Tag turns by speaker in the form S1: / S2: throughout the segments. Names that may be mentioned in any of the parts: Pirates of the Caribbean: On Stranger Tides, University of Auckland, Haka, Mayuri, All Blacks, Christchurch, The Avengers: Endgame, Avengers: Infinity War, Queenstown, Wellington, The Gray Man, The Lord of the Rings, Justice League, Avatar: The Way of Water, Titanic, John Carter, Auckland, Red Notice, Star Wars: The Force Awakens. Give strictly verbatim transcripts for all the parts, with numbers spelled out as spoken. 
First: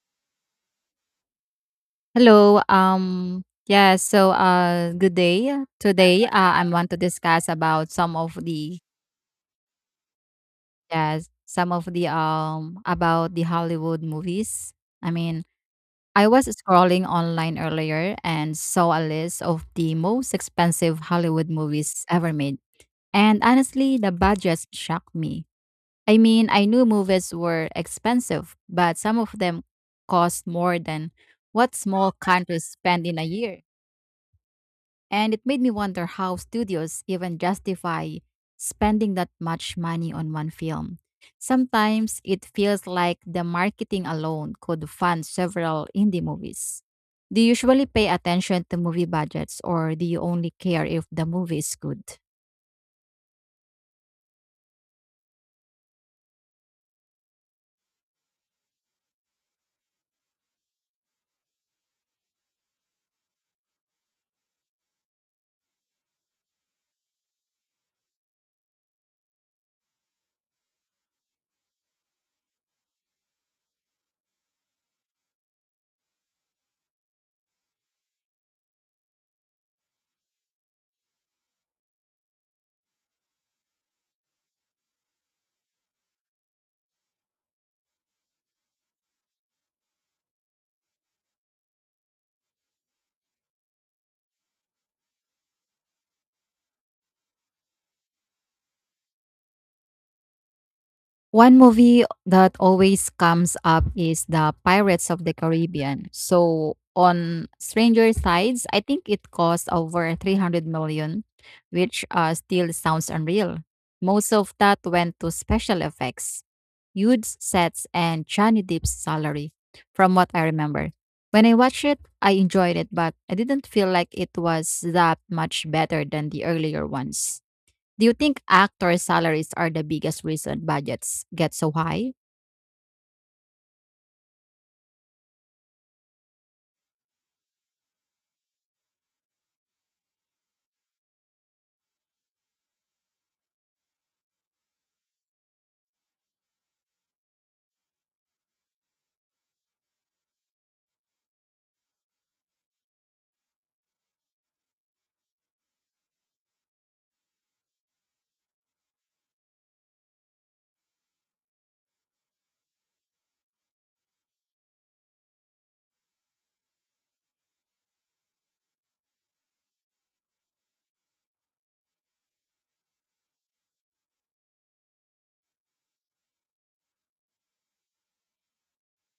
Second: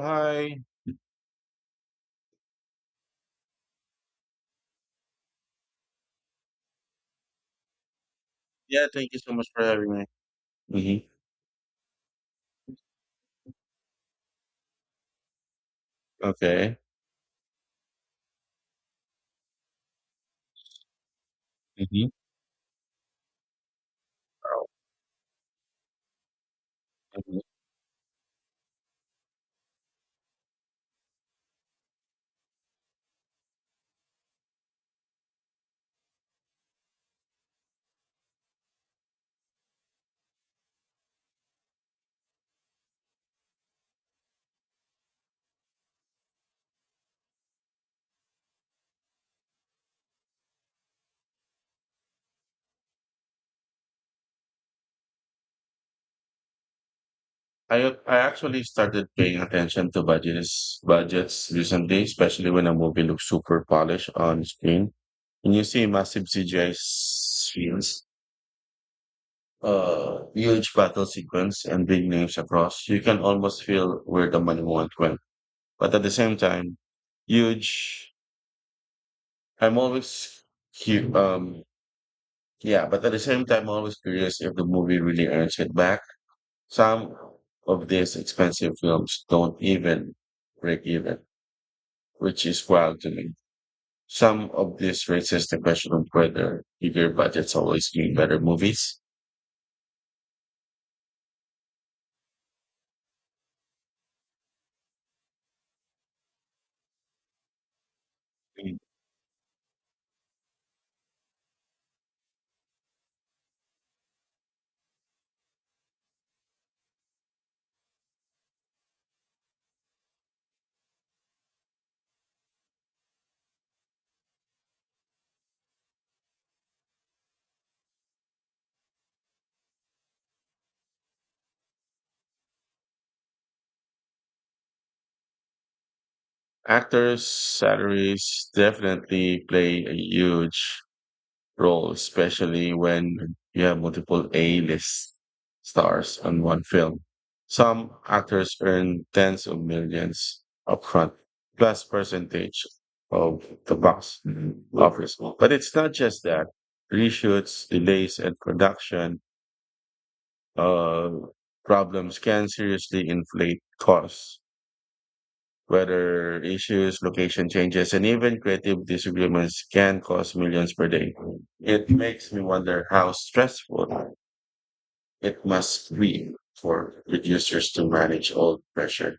S1: Hi.
S2: Hello. Um, yeah, so uh good day. uh, Today uh, I want to discuss about some of the
S1: Yeah, thank you so much for having me. hmm
S2: yes, some of the um about the Hollywood movies. I mean, I was
S1: Okay.
S2: scrolling online earlier and saw a list of the most expensive Hollywood movies
S1: Mhm,
S2: ever made. And honestly, the budgets shocked me. I mean, I knew movies
S1: mhm.
S2: were expensive, but some of them cost more than what small countries spend in a year. And it made me wonder how studios even justify spending that much money on one film. Sometimes it feels like the marketing alone could fund several indie movies. Do you usually pay attention to movie budgets or do you only care if the movie is good?
S1: I I actually started paying attention to budgets budgets recently, especially when a movie looks super polished on screen and you see massive C G I scenes, uh, huge battle sequence, and big names across. You can almost feel where the money went went, but at the same time, huge. I'm always cu- um yeah, but at the same time, always curious if the movie really earns it back. Some of these expensive films don't even break even, which is wild to me. Some of this raises the question of whether bigger budgets always mean better movies.
S2: One movie that always comes up is the Pirates of the Caribbean: So on Stranger Tides.
S1: Mm.
S2: I think it cost over three hundred million, which uh, still sounds unreal. Most of that went to special effects, huge sets, and Johnny Depp's salary, from what I remember. When I watched it, I enjoyed it, but I didn't feel like it was that much better than the earlier ones. Do you think actor salaries are the biggest reason budgets get so high?
S1: Actors' salaries definitely play a huge role, especially when you have multiple A-list stars on one film. Some actors earn tens of millions upfront, plus percentage of the box office. But it's not just that. Reshoots, delays, and production uh, problems can seriously inflate costs. Weather issues, location changes, and even creative disagreements can cost millions per day. It makes me wonder how stressful it must be for producers to manage all the pressure.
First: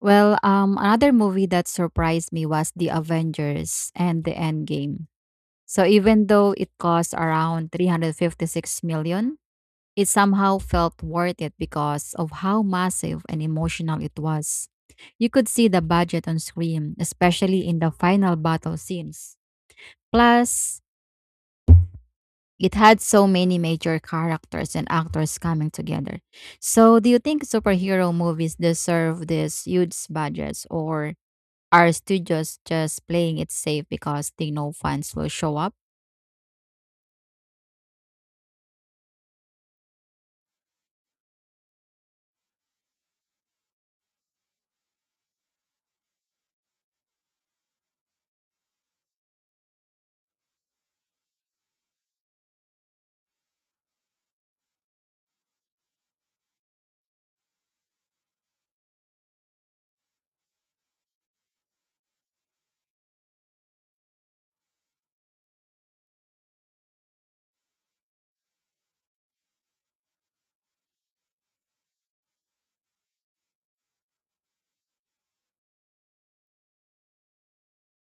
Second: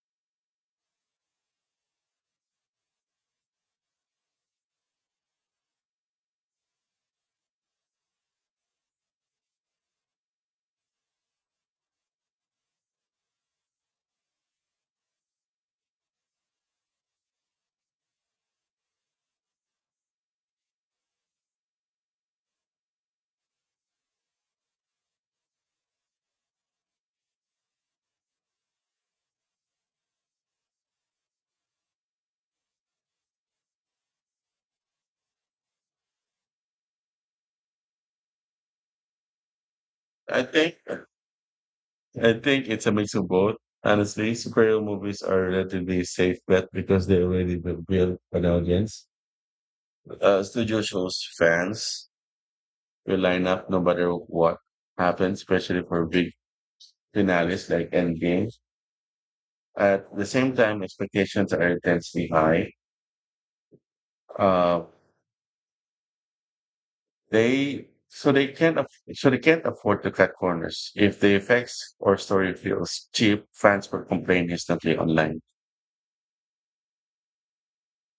S2: Well, um, another movie that surprised me was The Avengers and The Endgame. So even though it cost around three hundred fifty-six million, it somehow felt worth it because of how massive and emotional it was. You could see the budget on screen, especially in the final battle scenes. Plus, it had so many major characters and actors coming together. So, do you think superhero movies deserve these huge budgets, or are studios just playing it safe because they know fans will show up?
S1: I think I think it's a mix of both. Honestly, superhero movies are a relatively safe bet because they already bu- build an audience. Uh, studio shows fans will line up no matter what happens, especially for big finales like Endgame. At the same time, expectations are intensely high. Uh, they so they can't aff- so they can't afford to cut corners. If the effects or story feels cheap, fans will complain instantly online.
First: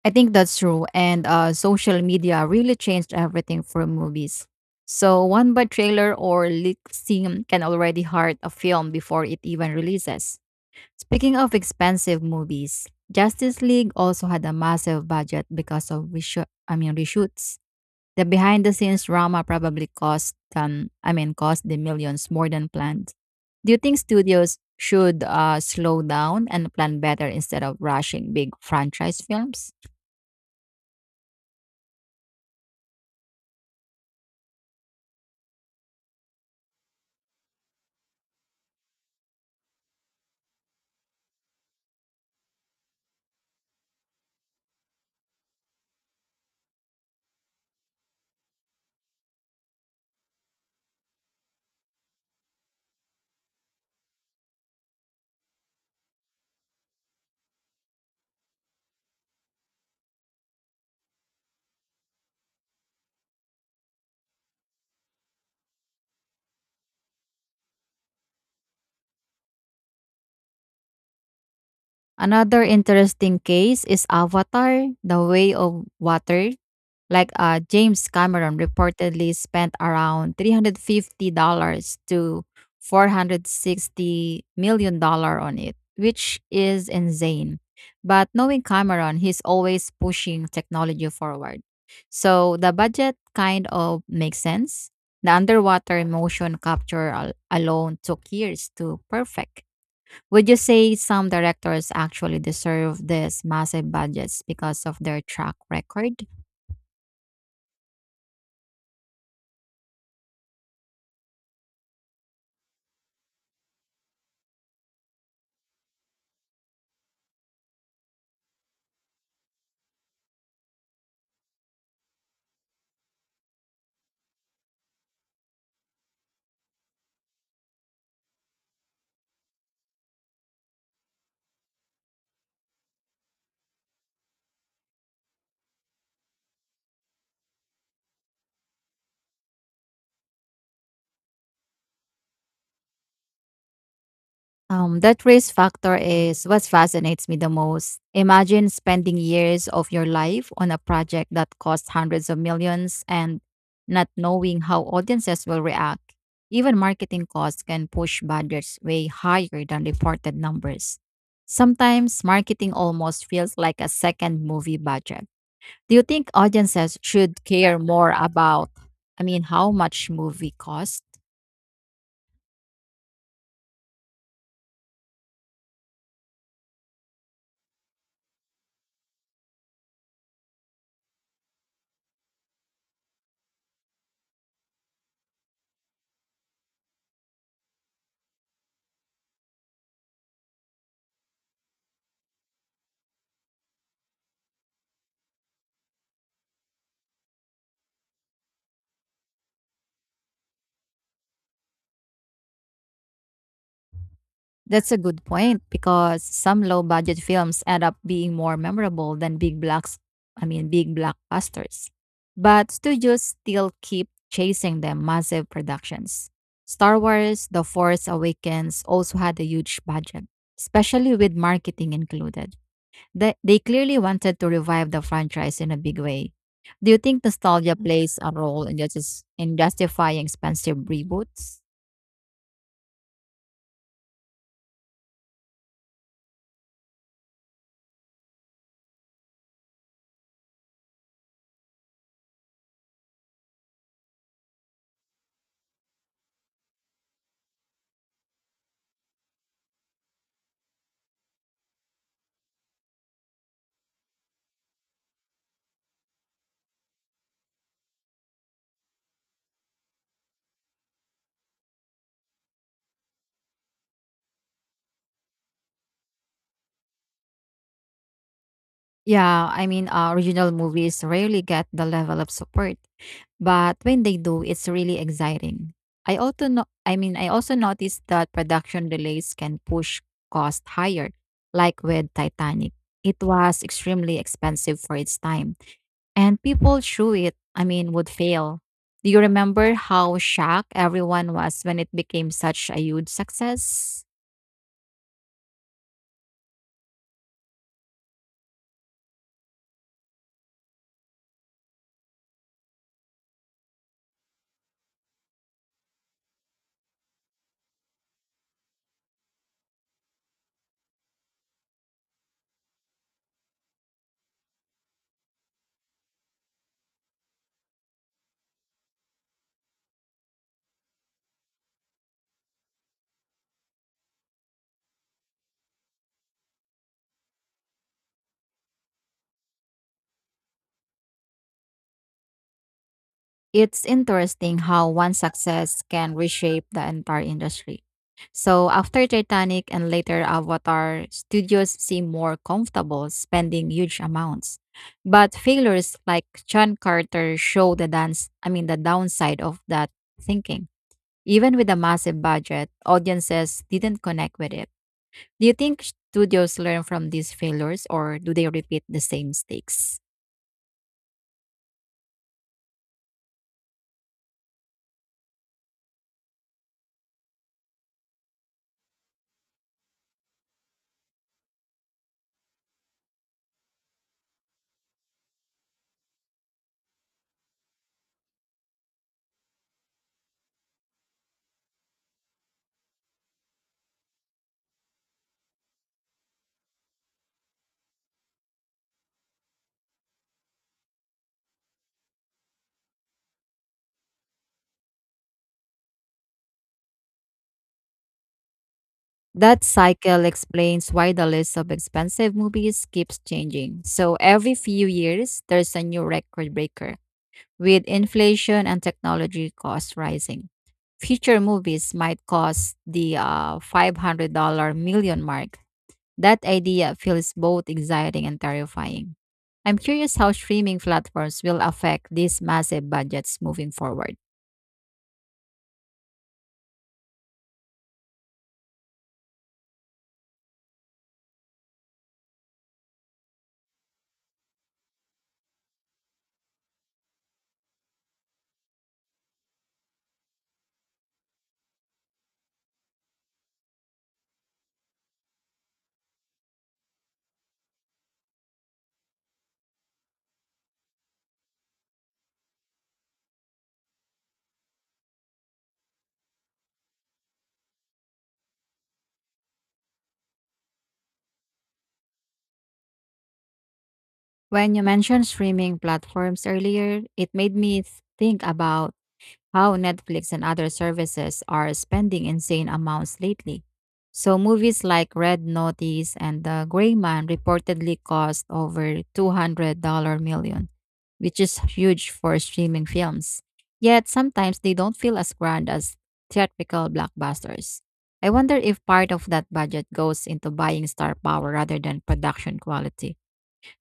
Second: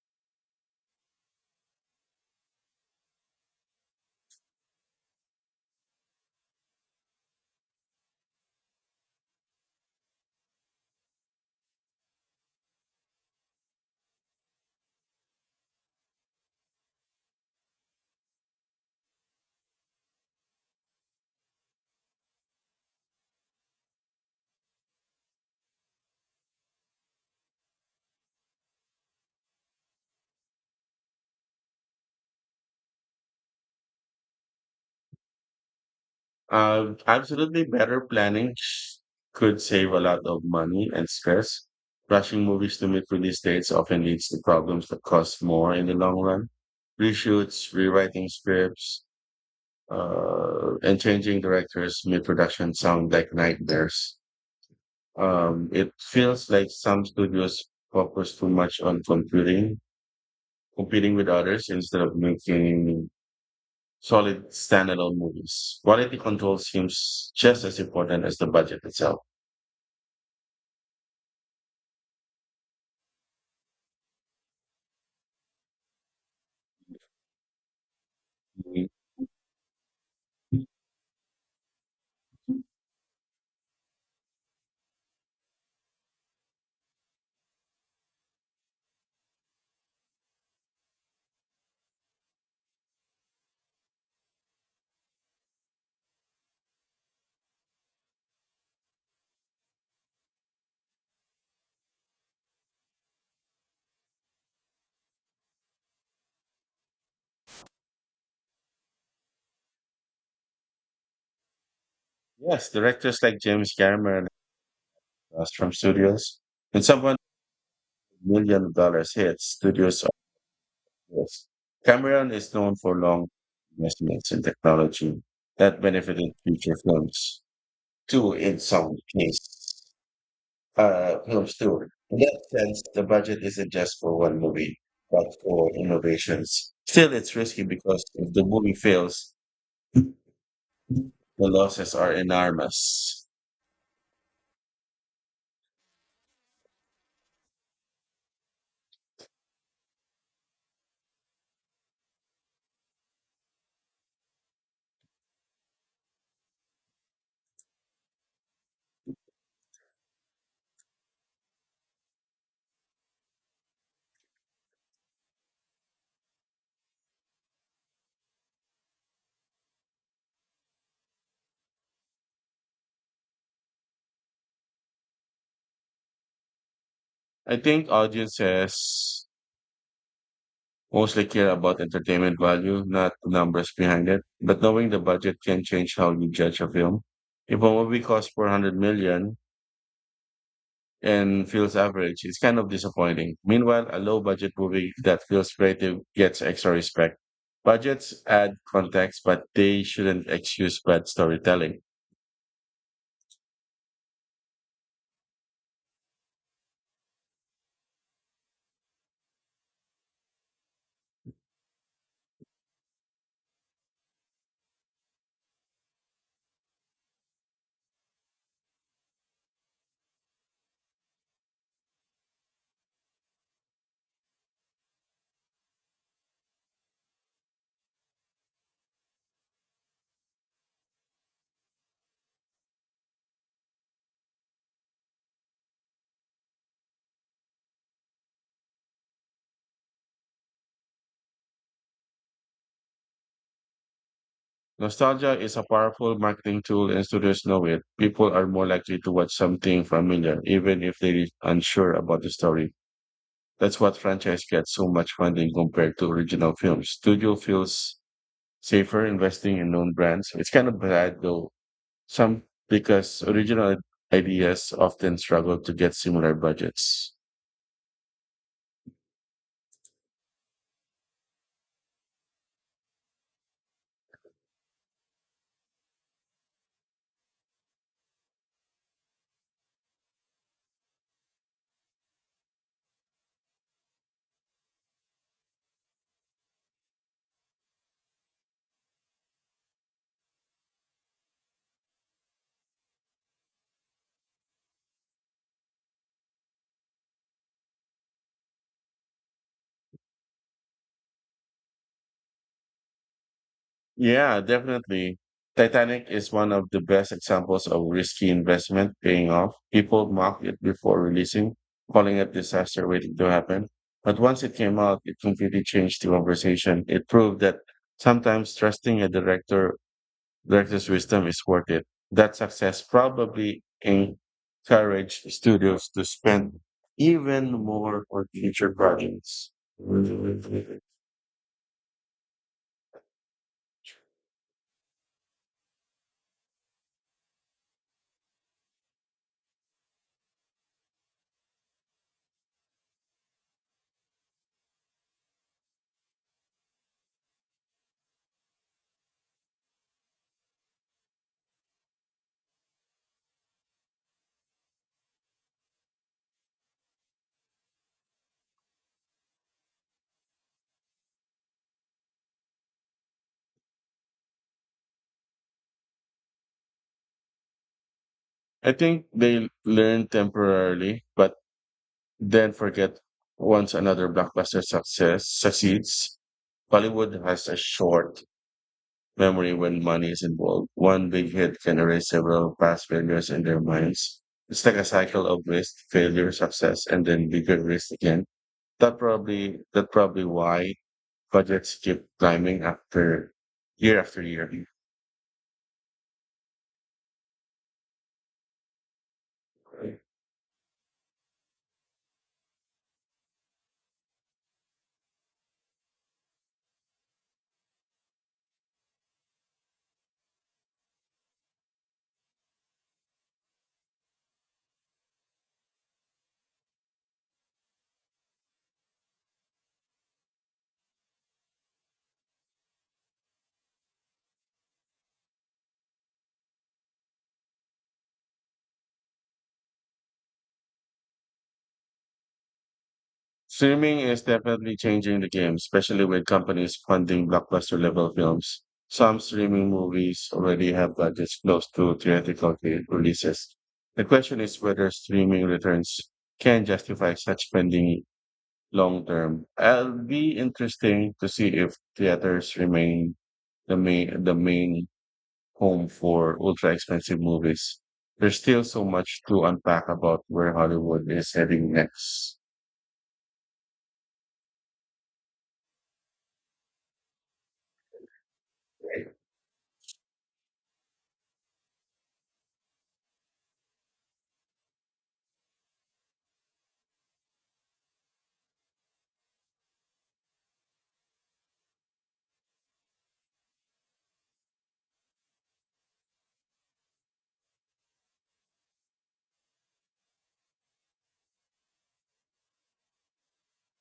S2: I think that's true, and uh, social media really changed everything for movies. So, one bad trailer or leak scene can already hurt a film before it even releases. Speaking of expensive movies, Justice League also had a massive budget because of reshoot, I mean reshoots. The behind the scenes drama probably cost um I mean cost the millions more than planned. Do you think studios should uh, slow down and plan better instead of rushing big franchise films?
S1: Uh, absolutely, better planning sh- could save a lot of money and stress. Rushing movies to meet release dates often leads to problems that cost more in the long run. Reshoots, rewriting scripts, uh, and changing directors mid-production sound like nightmares. Um, it feels like some studios focus too much on competing, competing with others instead of making solid standalone movies. Quality control seems just as important as the budget itself.
S2: Another interesting case is Avatar: The Way of Water. Like uh, James Cameron reportedly spent around three hundred fifty dollars to $460 million dollars on it, which is insane. But knowing Cameron, he's always pushing technology forward. So the budget kind of makes sense. The underwater motion capture al- alone took years to perfect. Would you say some directors actually deserve these massive budgets because of their track record?
S1: Yes, directors like James Cameron uh, from studios, and someone with million dollars hits, studios. Yes. Cameron is known for long investments in technology that benefited future films, too, in some cases. Uh, films, too. In that sense, the budget isn't just for one movie, but for innovations. Still, it's risky because if the movie fails, the losses are enormous.
S2: Um, that risk factor is what fascinates me the most. Imagine spending years of your life on a project that costs hundreds of millions and not knowing how audiences will react. Even marketing costs can push budgets way higher than reported numbers. Sometimes marketing almost feels like a second movie budget. Do you think audiences should care more about, I mean, how much movie costs?
S1: I think audiences mostly care about entertainment value, not the numbers behind it. But knowing the budget can change how you judge a film. If a movie costs four hundred million and feels average, it's kind of disappointing. Meanwhile, a low budget movie that feels creative gets extra respect. Budgets add context, but they shouldn't excuse bad storytelling.
S2: That's a good point because some low budget films end up being more memorable than big blocks I mean big blockbusters. But studios still keep chasing the massive productions. Star Wars The Force Awakens also had a huge budget, especially with marketing included. They, they clearly wanted to revive the franchise in a big way. Do you think nostalgia plays a role in, just, in justifying expensive reboots?
S1: Nostalgia is a powerful marketing tool and studios know it. People are more likely to watch something familiar, even if they're unsure about the story. That's what franchise gets so much funding compared to original films. Studio feels safer investing in known brands. It's kind of bad though. Some, because original ideas often struggle to get similar budgets.
S2: Yeah, I mean, uh, original movies rarely get the level of support, but when they do, it's really exciting. I also no- I mean, I also noticed that production delays can push cost higher, like with Titanic. It was extremely expensive for its time, and people through it, I mean, would fail. Do you remember how shocked everyone was when it became such a huge success?
S1: Yeah, definitely. Titanic is one of the best examples of risky investment paying off. People mocked it before releasing, calling it disaster waiting to happen. But once it came out, it completely changed the conversation. It proved that sometimes trusting a director director's wisdom is worth it. That success probably encouraged studios to spend even more on future projects.
S2: It's interesting how one success can reshape the entire industry. So, after Titanic and later Avatar, studios seem more comfortable spending huge amounts. But failures like John Carter show the dance, I mean the downside of that thinking. Even with a massive budget, audiences didn't connect with it. Do you think studios learn from these failures or do they repeat the same mistakes?
S1: I think they learn temporarily, but then forget once another blockbuster success succeeds. Bollywood has a short memory when money is involved. One big hit can erase several past failures in their minds. It's like a cycle of risk, failure, success, and then bigger risk again. That probably that probably why budgets keep climbing after year after year.
S2: That cycle explains why the list of expensive movies keeps changing. So every few years, there's a new record breaker with inflation and technology costs rising. Future movies might cost the uh, five hundred million dollars mark. That idea feels both exciting and terrifying. I'm curious how streaming platforms will affect these massive budgets moving forward.
S1: Streaming is definitely changing the game, especially with companies funding blockbuster level films. Some streaming movies already have budgets close to theatrical re- releases. The question is whether streaming returns can justify such spending long term. It'll be interesting to see if theaters remain the main the main home for ultra expensive movies. There's still so much to unpack about where Hollywood is heading next.
S2: When you mentioned streaming platforms earlier, it made me th- think about how Netflix and other services are spending insane amounts lately. So, movies like Red Notice and The Gray Man reportedly cost over two hundred million dollars, which is huge for streaming films. Yet, sometimes they don't feel as grand as theatrical blockbusters. I wonder if part of that budget goes into buying star power rather than production quality.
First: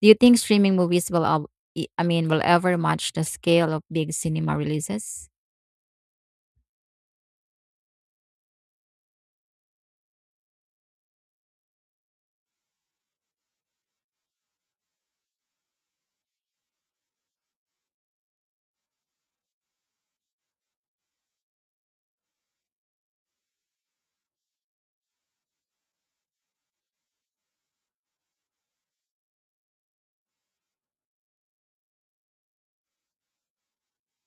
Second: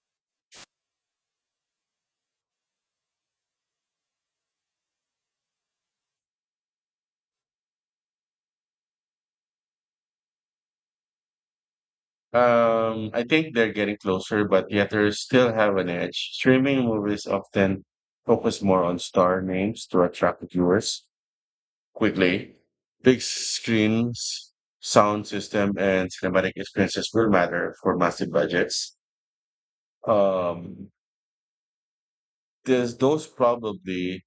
S2: Do you think streaming movies will, al- I I mean, will ever match the scale of big cinema releases?
S1: Um, I think they're getting closer, but theaters still have an edge. Streaming movies often focus more on star names to attract viewers quickly. Big screens, sound system, and cinematic experiences will matter for massive budgets. Um, there's those probably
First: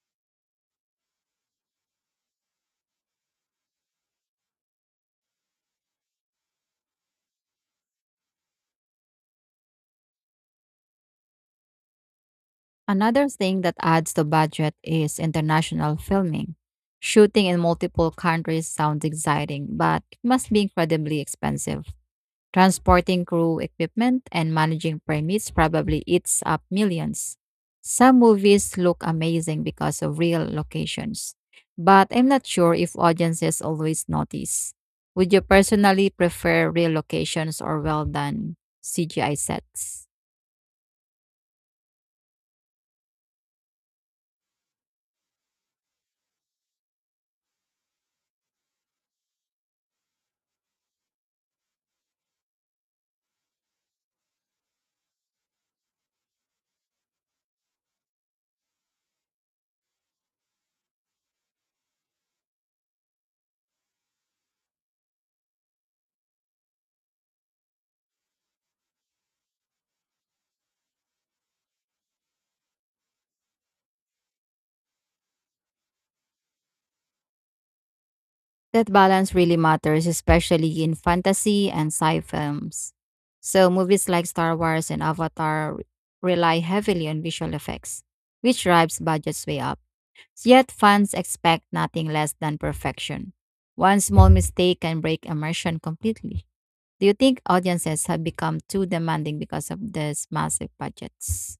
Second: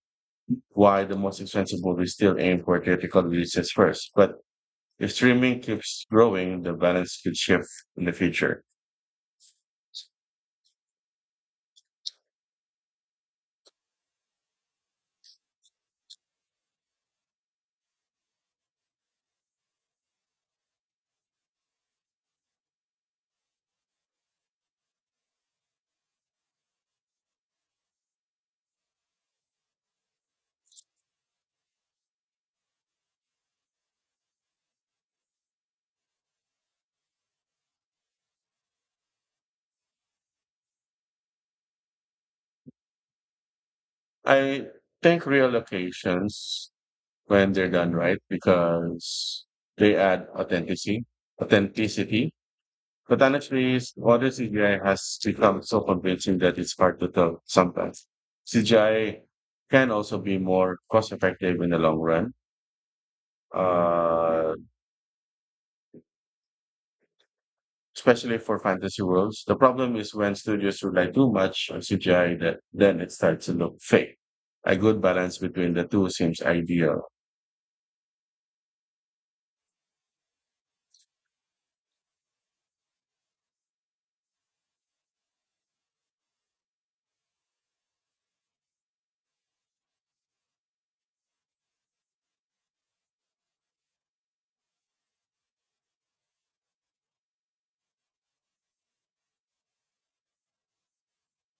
S1: why the most expensive movies still aim for theatrical releases first. But if streaming keeps growing, the balance could shift in the future.
S2: Another thing that adds to budget is international filming. Shooting in multiple countries sounds exciting, but it must be incredibly expensive. Transporting crew, equipment, and managing permits probably eats up millions. Some movies look amazing because of real locations, but I'm not sure if audiences always notice. Would you personally prefer real locations or well done C G I sets?
S1: I think reallocations, when they're done right, because they add authenticity, authenticity. But honestly, modern C G I has become so convincing that it's hard to tell sometimes. C G I can also be more cost effective in the long run. Uh, Especially for fantasy worlds. The problem is when studios rely too much on C G I that then it starts to look fake. A good balance between the two seems ideal.
S2: That balance really matters, especially in fantasy and sci films. So, movies like Star Wars and Avatar re- rely heavily on visual effects, which drives budgets way up. Yet, fans expect nothing less than perfection. One small mistake can break immersion completely. Do you think audiences have become too demanding because of these massive budgets?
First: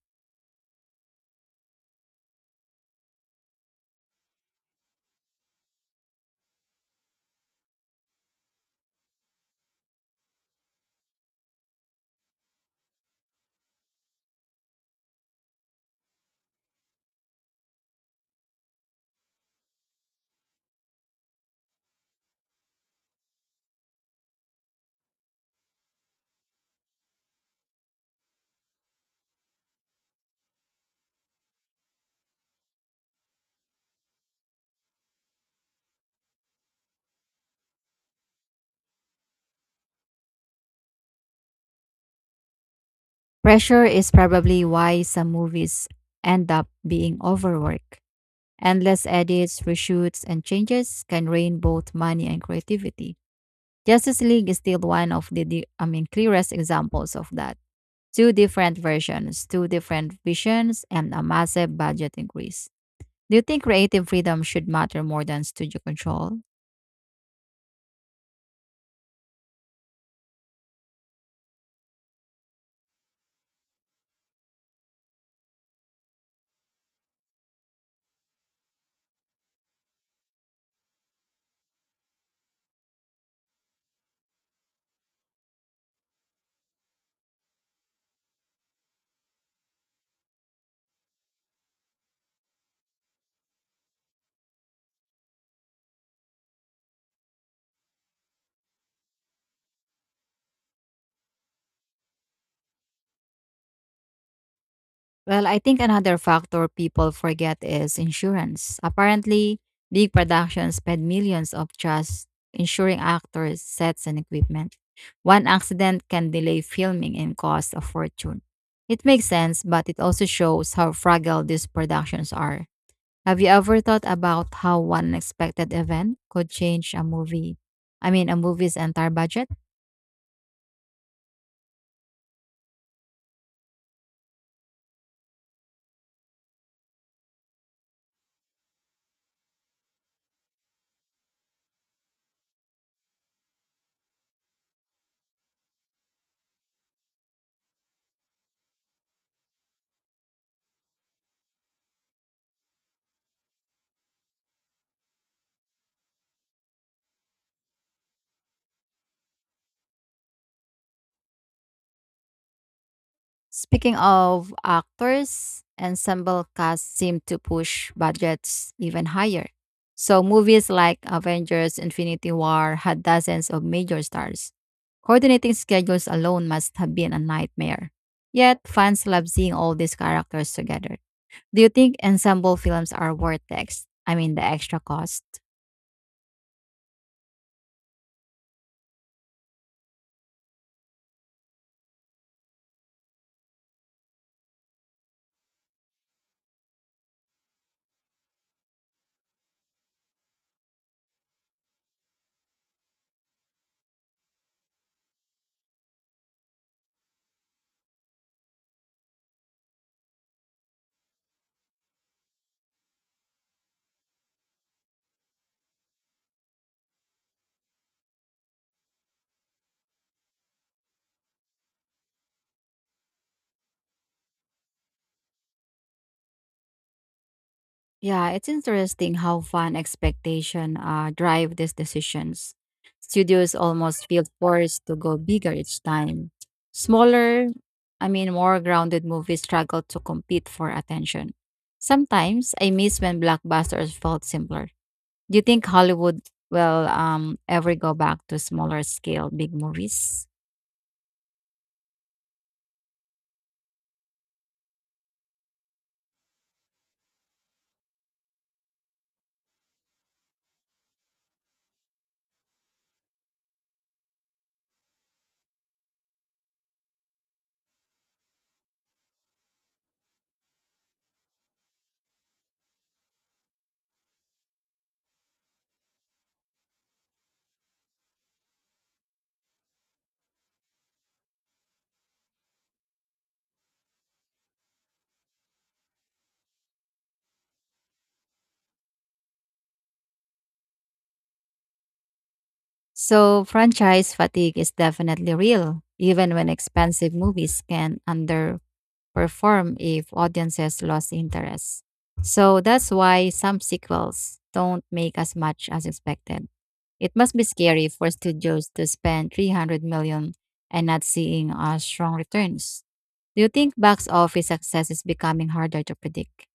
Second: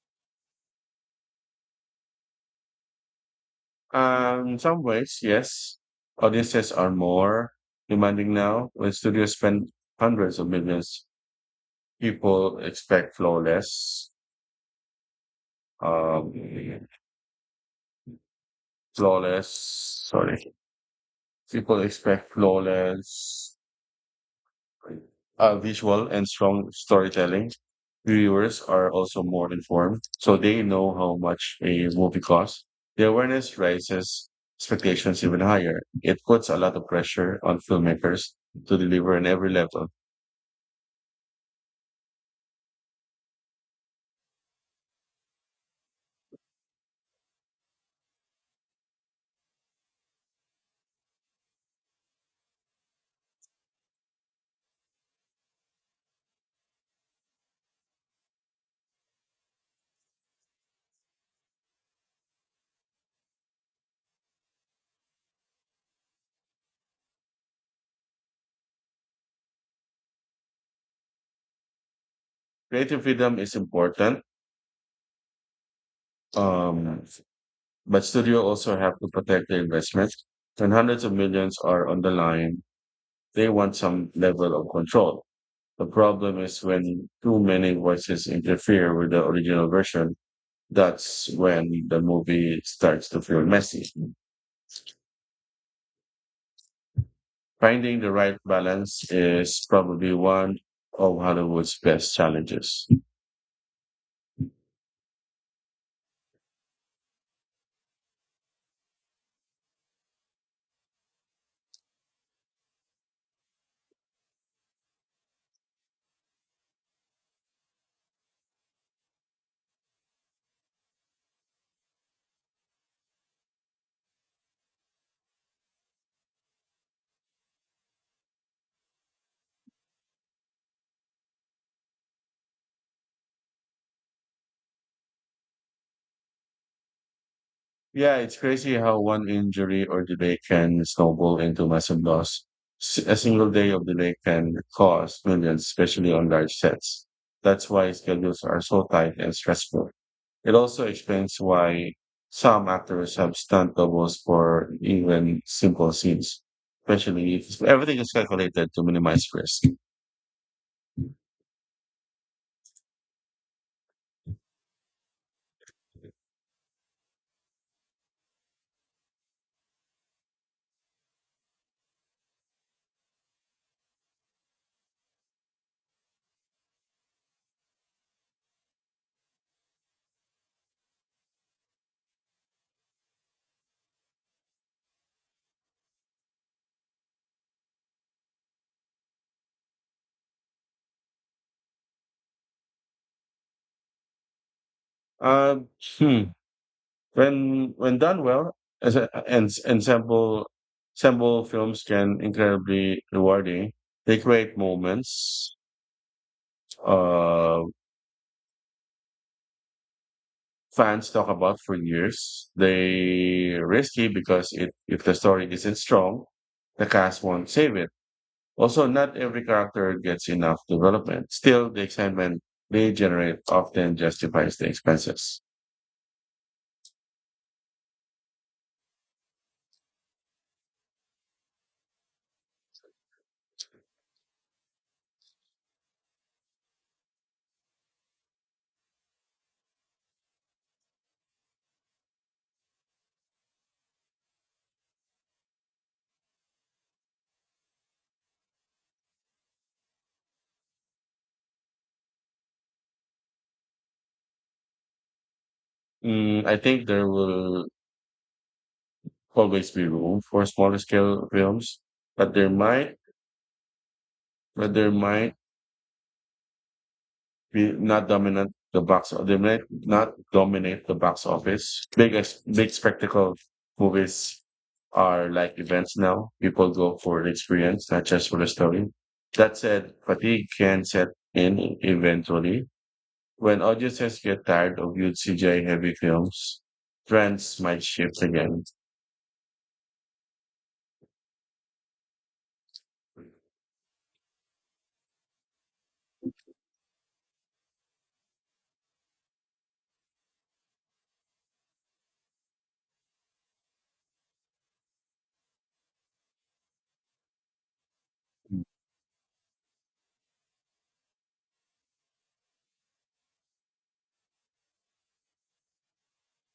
S1: Um, in some ways, yes, audiences are more demanding now. When studios spend hundreds of millions, people expect flawless, um, flawless, sorry, people expect flawless uh, visual and strong storytelling. Viewers are also more informed, so they know how much a movie costs. The awareness raises expectations even higher. It puts a lot of pressure on filmmakers to deliver on every level.
S2: Pressure is probably why some movies end up being overworked. Endless edits, reshoots, and changes can drain both money and creativity. Justice League is still one of the, the I mean clearest examples of that. Two different versions, two different visions, and a massive budget increase. Do you think creative freedom should matter more than studio control?
S1: Creative freedom is important, um, but studio also have to protect their investments. When hundreds of millions are on the line, they want some level of control. The problem is when too many voices interfere with the original version. That's when the movie starts to feel messy. Finding the right balance is probably one of Hollywood's best challenges.
S2: Well, I think another factor people forget is insurance. Apparently, big productions spend millions of just insuring actors, sets, and equipment. One accident can delay filming and cost a fortune. It makes sense, but it also shows how fragile these productions are. Have you ever thought about how one unexpected event could change a movie? I mean, a movie's entire budget?
S1: Yeah, it's crazy how one injury or delay can snowball into massive loss. S- A single day of delay can cost millions, especially on large sets. That's why schedules are so tight and stressful. It also explains why some actors have stunt doubles for even simple scenes, especially if everything is calculated to minimize risk.
S2: Speaking of actors, ensemble casts seem to push budgets even higher. So movies like Avengers Infinity War had dozens of major stars. Coordinating schedules alone must have been a nightmare. Yet fans love seeing all these characters together. Do you think ensemble films are worth the ex- I mean the extra cost?
S1: Um, hmm. When when done well, as a, and ensemble ensemble films can incredibly rewarding. They create moments uh, fans talk about for years. They risky because it, if the story isn't strong, the cast won't save it. Also, not every character gets enough development. Still, the excitement they generate often justifies the expenses.
S2: Yeah, it's interesting how fan expectation uh, drive these decisions. Studios almost feel forced to go bigger each time. Smaller, I mean, more grounded movies struggle to compete for attention. Sometimes I miss when blockbusters felt simpler. Do you think Hollywood will um, ever go back to smaller scale big movies?
S1: Mm, I think there will always be room for smaller scale films, but there might but they might be not dominant the box. They might not dominate the box office. Big ex- big spectacle movies are like events now. People go for the experience, not just for the story. That said, fatigue can set in eventually, when audiences get tired of huge C G I heavy films, trends might shift again.
S2: So, franchise fatigue is definitely real, even when expensive movies can underperform. Perform if audiences lost interest. So that's why some sequels don't make as much as expected. It must be scary for studios to spend three hundred million and not seeing uh, strong returns. Do you think box office success is becoming harder to predict?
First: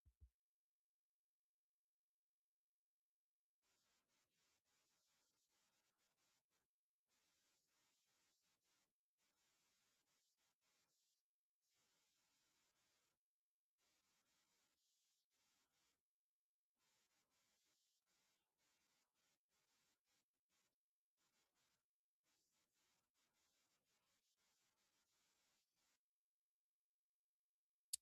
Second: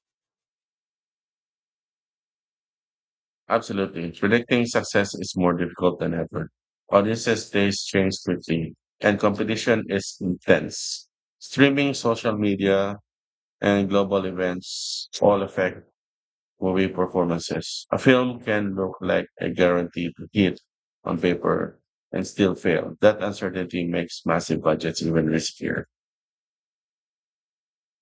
S1: Absolutely. Predicting success is more difficult than ever. Audiences taste change quickly, and competition is intense. Streaming, social media, and global events all affect movie performances. A film can look like a guaranteed hit on paper and still fail. That uncertainty makes massive budgets even riskier.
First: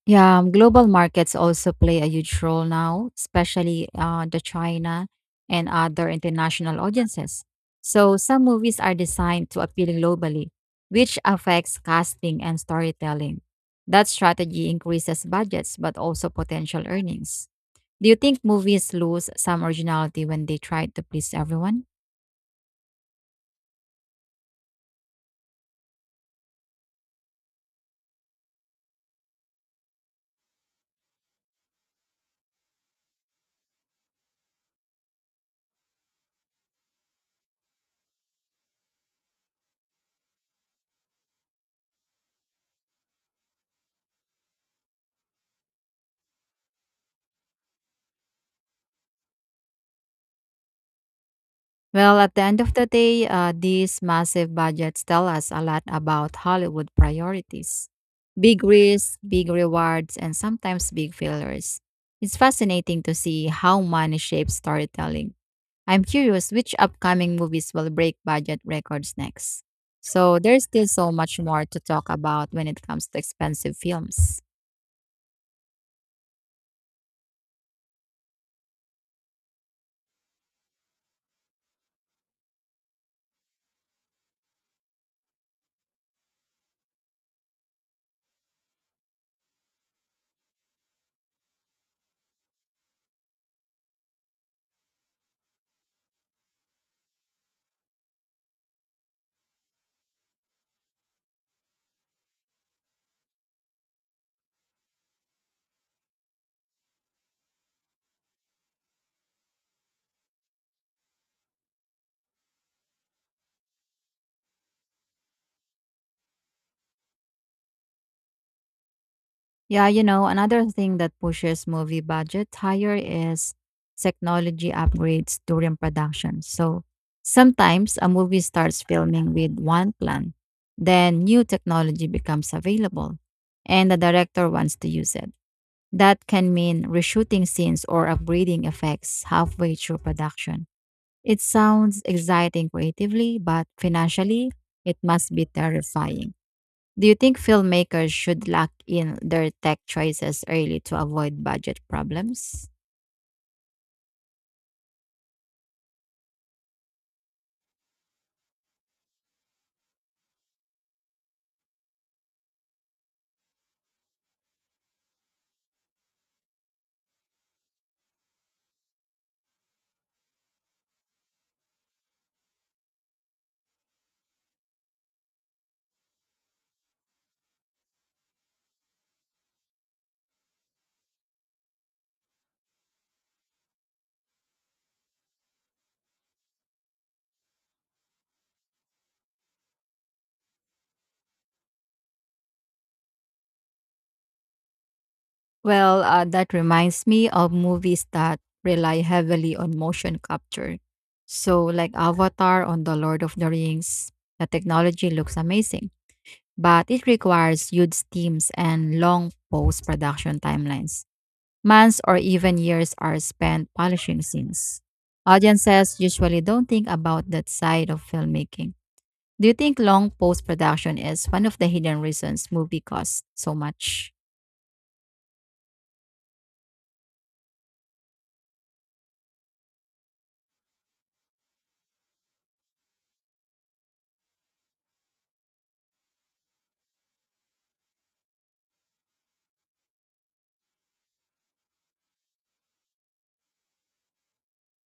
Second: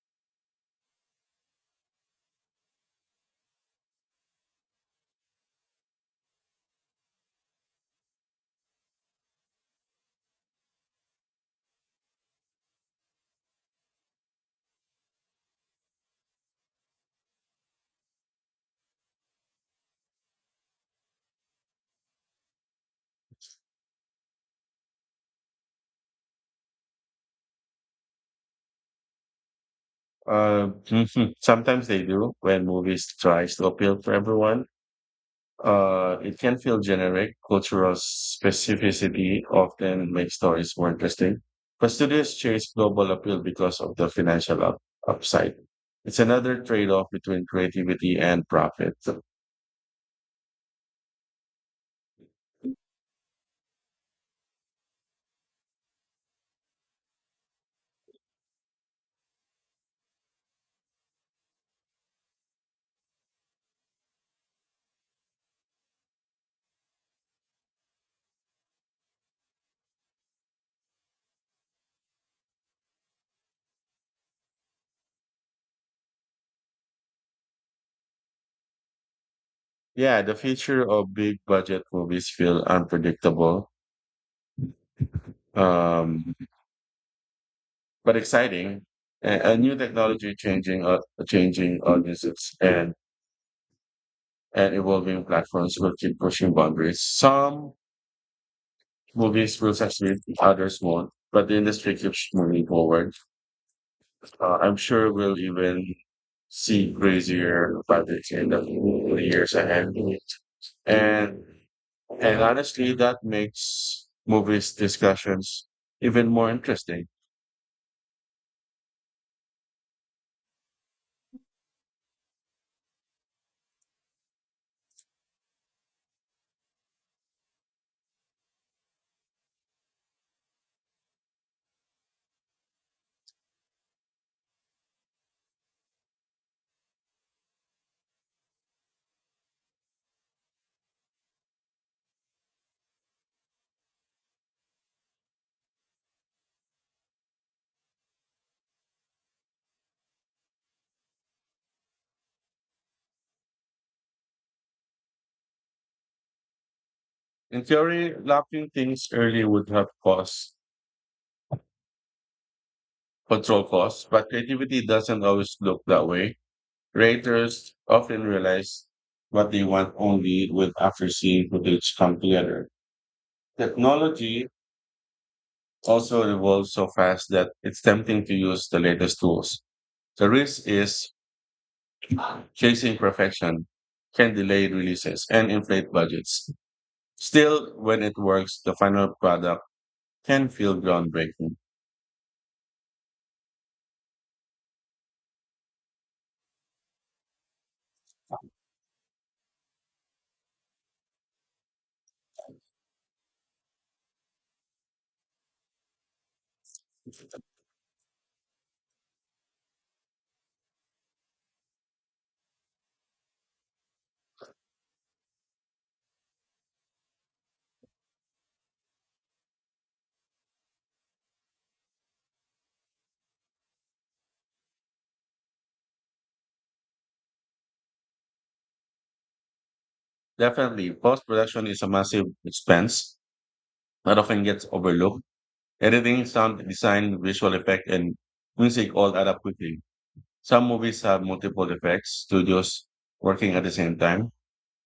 S2: Yeah, um, global markets also play a huge role now, especially uh, the China and other international audiences. So some movies are designed to appeal globally, which affects casting and storytelling. That strategy increases budgets but also potential earnings. Do you think movies lose some originality when they try to please everyone?
S1: Uh, sometimes they do when movies tries to appeal to everyone. Uh, it can feel generic. Cultural specificity often makes stories more interesting. But studios chase global appeal because of the financial up- upside. It's another trade off between creativity and profit.
S2: Well, at the end of the day, uh, these massive budgets tell us a lot about Hollywood priorities. Big risks, big rewards, and sometimes big failures. It's fascinating to see how money shapes storytelling. I'm curious which upcoming movies will break budget records next. So, there's still so much more to talk about when it comes to expensive films.
S1: Yeah, the future of big budget movies feel unpredictable, um, but exciting. A, a new technology changing, uh, changing audiences and and evolving platforms will keep pushing boundaries. Some movies will succeed, others won't, but the industry keeps moving forward. Uh, I'm sure we'll even see crazier projects in the years ahead. And and honestly, that makes movies discussions even more interesting.
S2: Yeah, you know, another thing that pushes movie budget higher is technology upgrades during production. So sometimes a movie starts filming with one plan, then new technology becomes available, and the director wants to use it. That can mean reshooting scenes or upgrading effects halfway through production. It sounds exciting creatively, but financially, it must be terrifying. Do you think filmmakers should lock in their tech choices early to avoid budget problems?
S1: In theory, lapping things early would have cost control costs, but creativity doesn't always look that way. Creators often realize what they want only with after seeing footage come together. Technology also evolves so fast that it's tempting to use the latest tools. The risk is chasing perfection can delay releases and inflate budgets. Still, when it works, the final product can feel groundbreaking.
S2: Well, uh, that reminds me of movies that rely heavily on motion capture. So, like Avatar on The Lord of the Rings, the technology looks amazing, but it requires huge teams and long post production timelines. Months or even years are spent polishing scenes. Audiences usually don't think about that side of filmmaking. Do you think long post production is one of the hidden reasons movie costs so much?
S1: Definitely, post production is a massive expense that often gets overlooked. Editing, sound design, visual effect, and music all add up quickly. Some movies have multiple effects studios working at the same time.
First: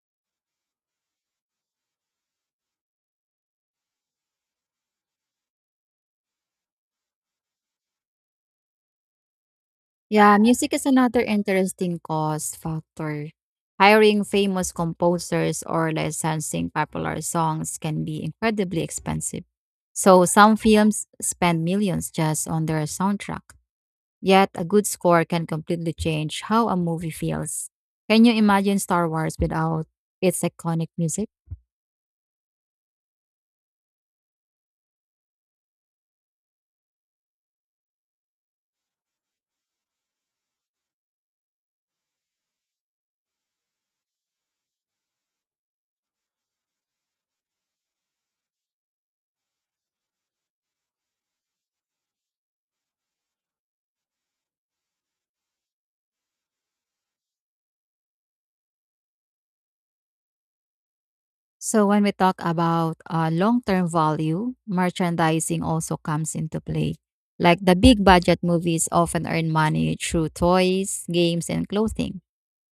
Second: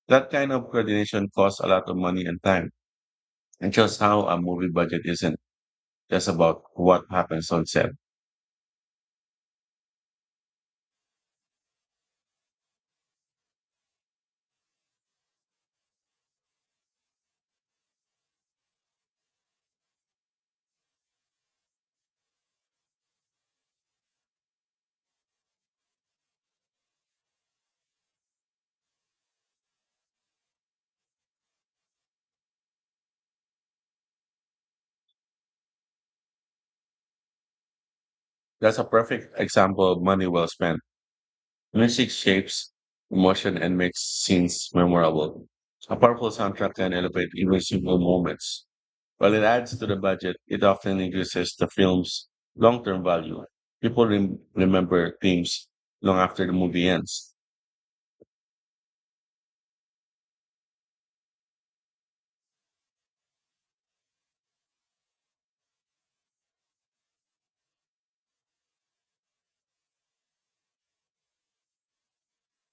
S1: That kind of coordination costs a lot of money and time. And just how a movie budget isn't just about what happens on set.
S2: Yeah, music is another interesting cost factor. Hiring famous composers or licensing popular songs can be incredibly expensive. So some films spend millions just on their soundtrack. Yet a good score can completely change how a movie feels. Can you imagine Star Wars without its iconic music?
S1: That's a perfect example of money well spent. Music shapes emotion and makes scenes memorable. A powerful soundtrack can elevate even simple moments. While it adds to the budget, it often increases the film's long term value. People rem- remember themes long after the movie ends.
S2: So when we talk about uh, long-term value, merchandising also comes into play. Like the big budget movies often earn money through toys, games, and clothing.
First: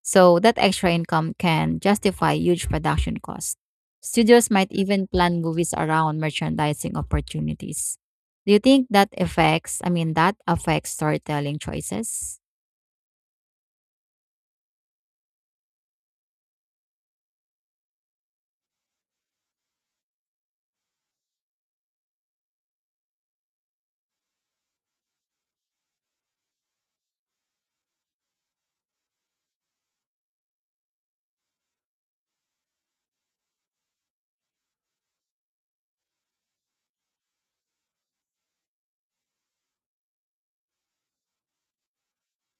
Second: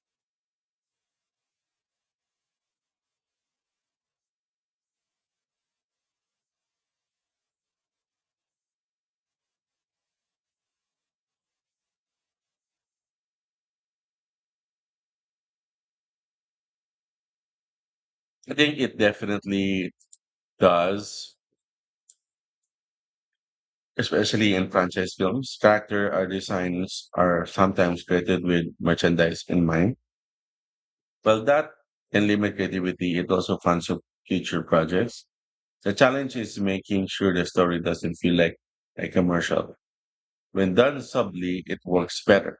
S2: So that extra income can justify huge production costs. Studios might even plan movies around merchandising opportunities. Do you think that affects, I mean, that affects storytelling choices?
S1: I think it definitely does. Especially in franchise films, character or designs are sometimes created with merchandise in mind. Well, that can limit creativity. It also funds of future projects. The challenge is making sure the story doesn't feel like a commercial. When done subtly, it works better.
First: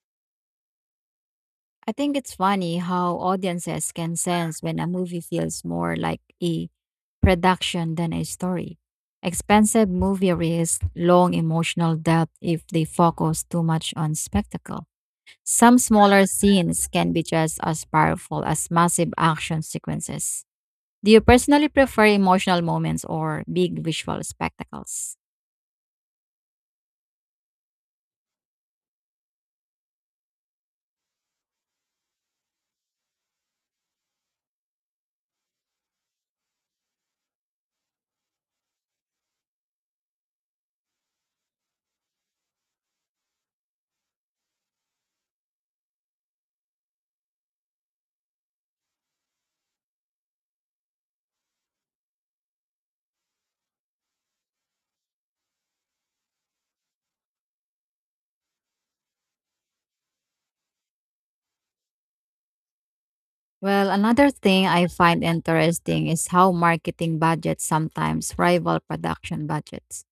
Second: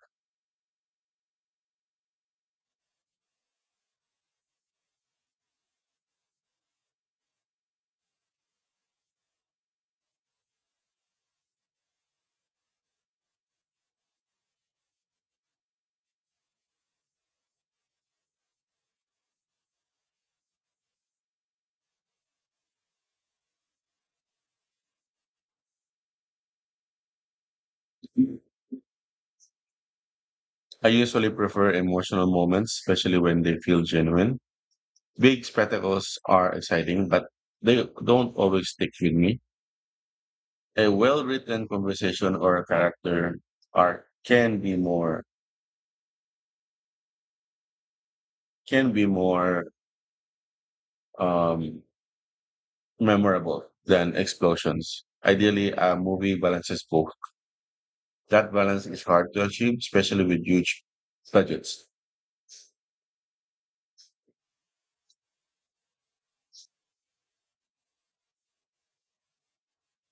S2: I think it's funny how audiences can sense when a movie feels more like a production than a story. Expensive movie risk long emotional depth if they focus too much on spectacle. Some smaller scenes can be just as powerful as massive action sequences. Do you personally prefer emotional moments or big visual spectacles?
S1: I usually prefer emotional moments, especially when they feel genuine. Big spectacles are exciting, but they don't always stick with me. A well-written conversation or a character arc can be more can be more um, memorable than explosions. Ideally, a movie balances both. That balance is hard to achieve, especially with huge budgets.
S2: Well, another thing I find interesting is how marketing budgets sometimes rival production budgets.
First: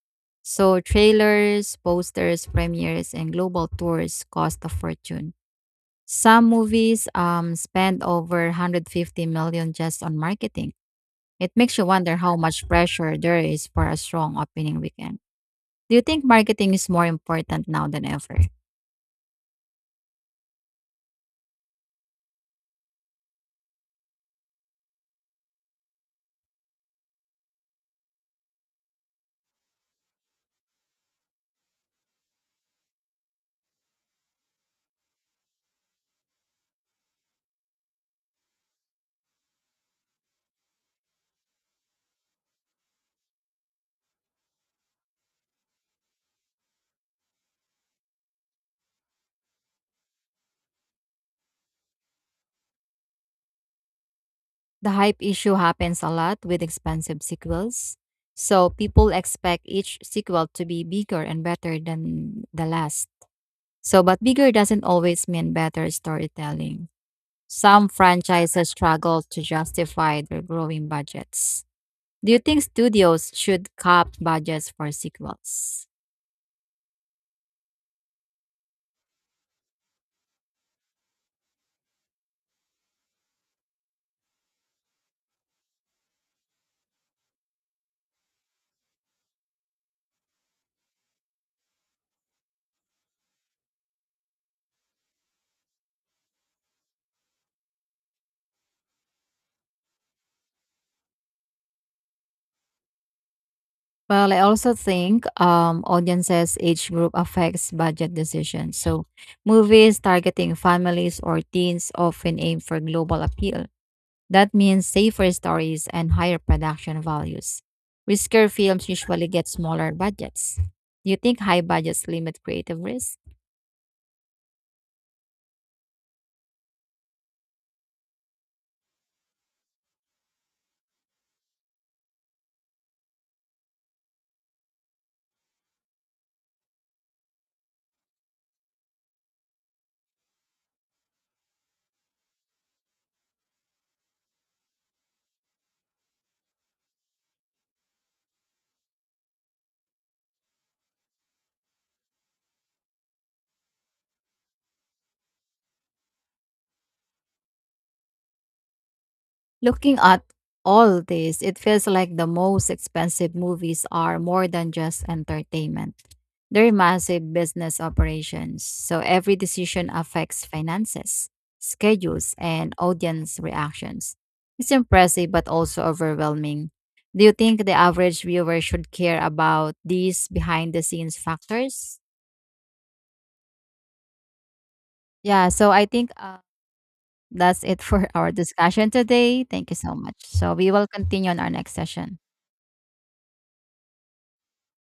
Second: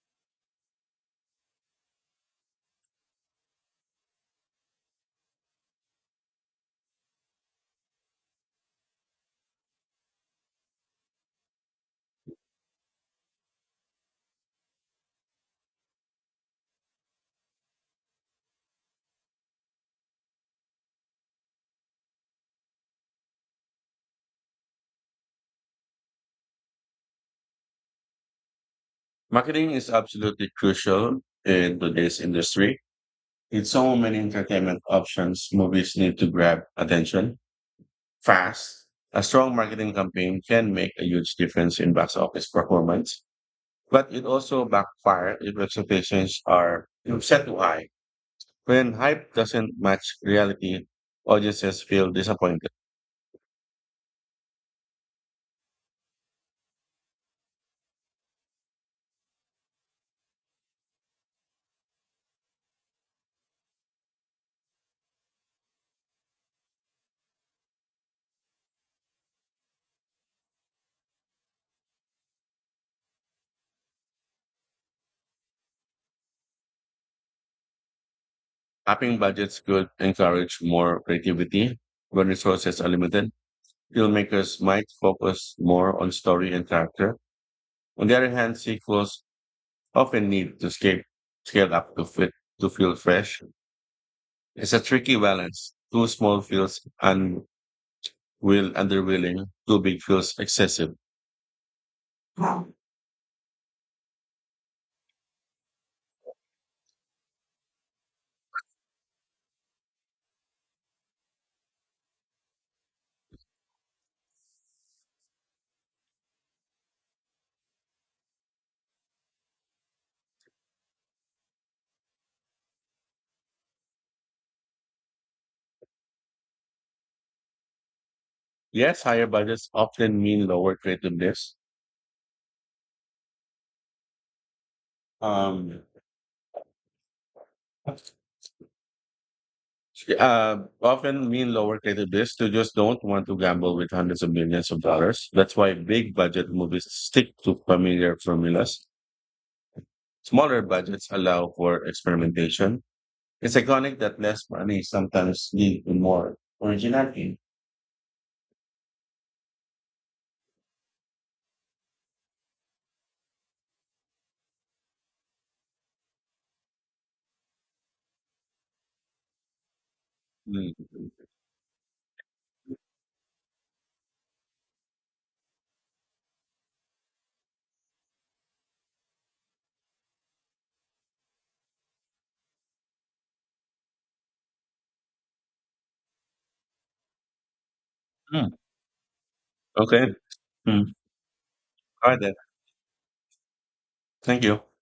S2: So, trailers, posters, premieres, and global tours cost a fortune. Some movies um, spend over one hundred fifty million just on marketing. It makes you wonder how much pressure there is for a strong opening weekend. Do you think marketing is more important now than ever?
S1: Marketing is absolutely crucial in today's industry. With so many entertainment options, movies need to grab attention fast. A strong marketing campaign can make a huge difference in box office performance. But it also backfires if expectations are set too high. When hype doesn't match reality, audiences feel disappointed.
S2: The hype issue happens a lot with expensive sequels. So people expect each sequel to be bigger and better than the last. So, but bigger doesn't always mean better storytelling. Some franchises struggle to justify their growing budgets. Do you think studios should cap budgets for sequels?
S1: Upping budgets could encourage more creativity when resources are limited. Filmmakers might focus more on story and character. On the other hand, sequels often need to scale, scale up to fit to feel fresh. It's a tricky balance. Too small feels un will underwhelming. Too big feels excessive.
S2: Well, I also think um, audiences age group affects budget decisions. So, movies targeting families or teens often aim for global appeal. That means safer stories and higher production values. Riskier films usually get smaller budgets. Do you think high budgets limit creative risk?
S1: Yes, higher budgets often mean lower creativeness. Um, uh, often mean lower creativeness. Studios don't want to gamble with hundreds of millions of dollars. That's why big budget movies stick to familiar formulas. Smaller budgets allow for experimentation. It's iconic that less money sometimes leads to more originality.
S2: Looking at all this, it feels like the most expensive movies are more than just entertainment. They're massive business operations, so every decision affects
S1: Mm.
S2: finances, schedules, and audience reactions. It's impressive but also overwhelming. Do you think the average viewer should care about these behind the scenes factors? Yeah, so I think uh, that's it for our
S1: Mm.
S2: discussion today. Thank you so
S1: Okay.
S2: much. So we will
S1: Mm.
S2: continue on our next
S1: All
S2: session.
S1: right then. Thank you.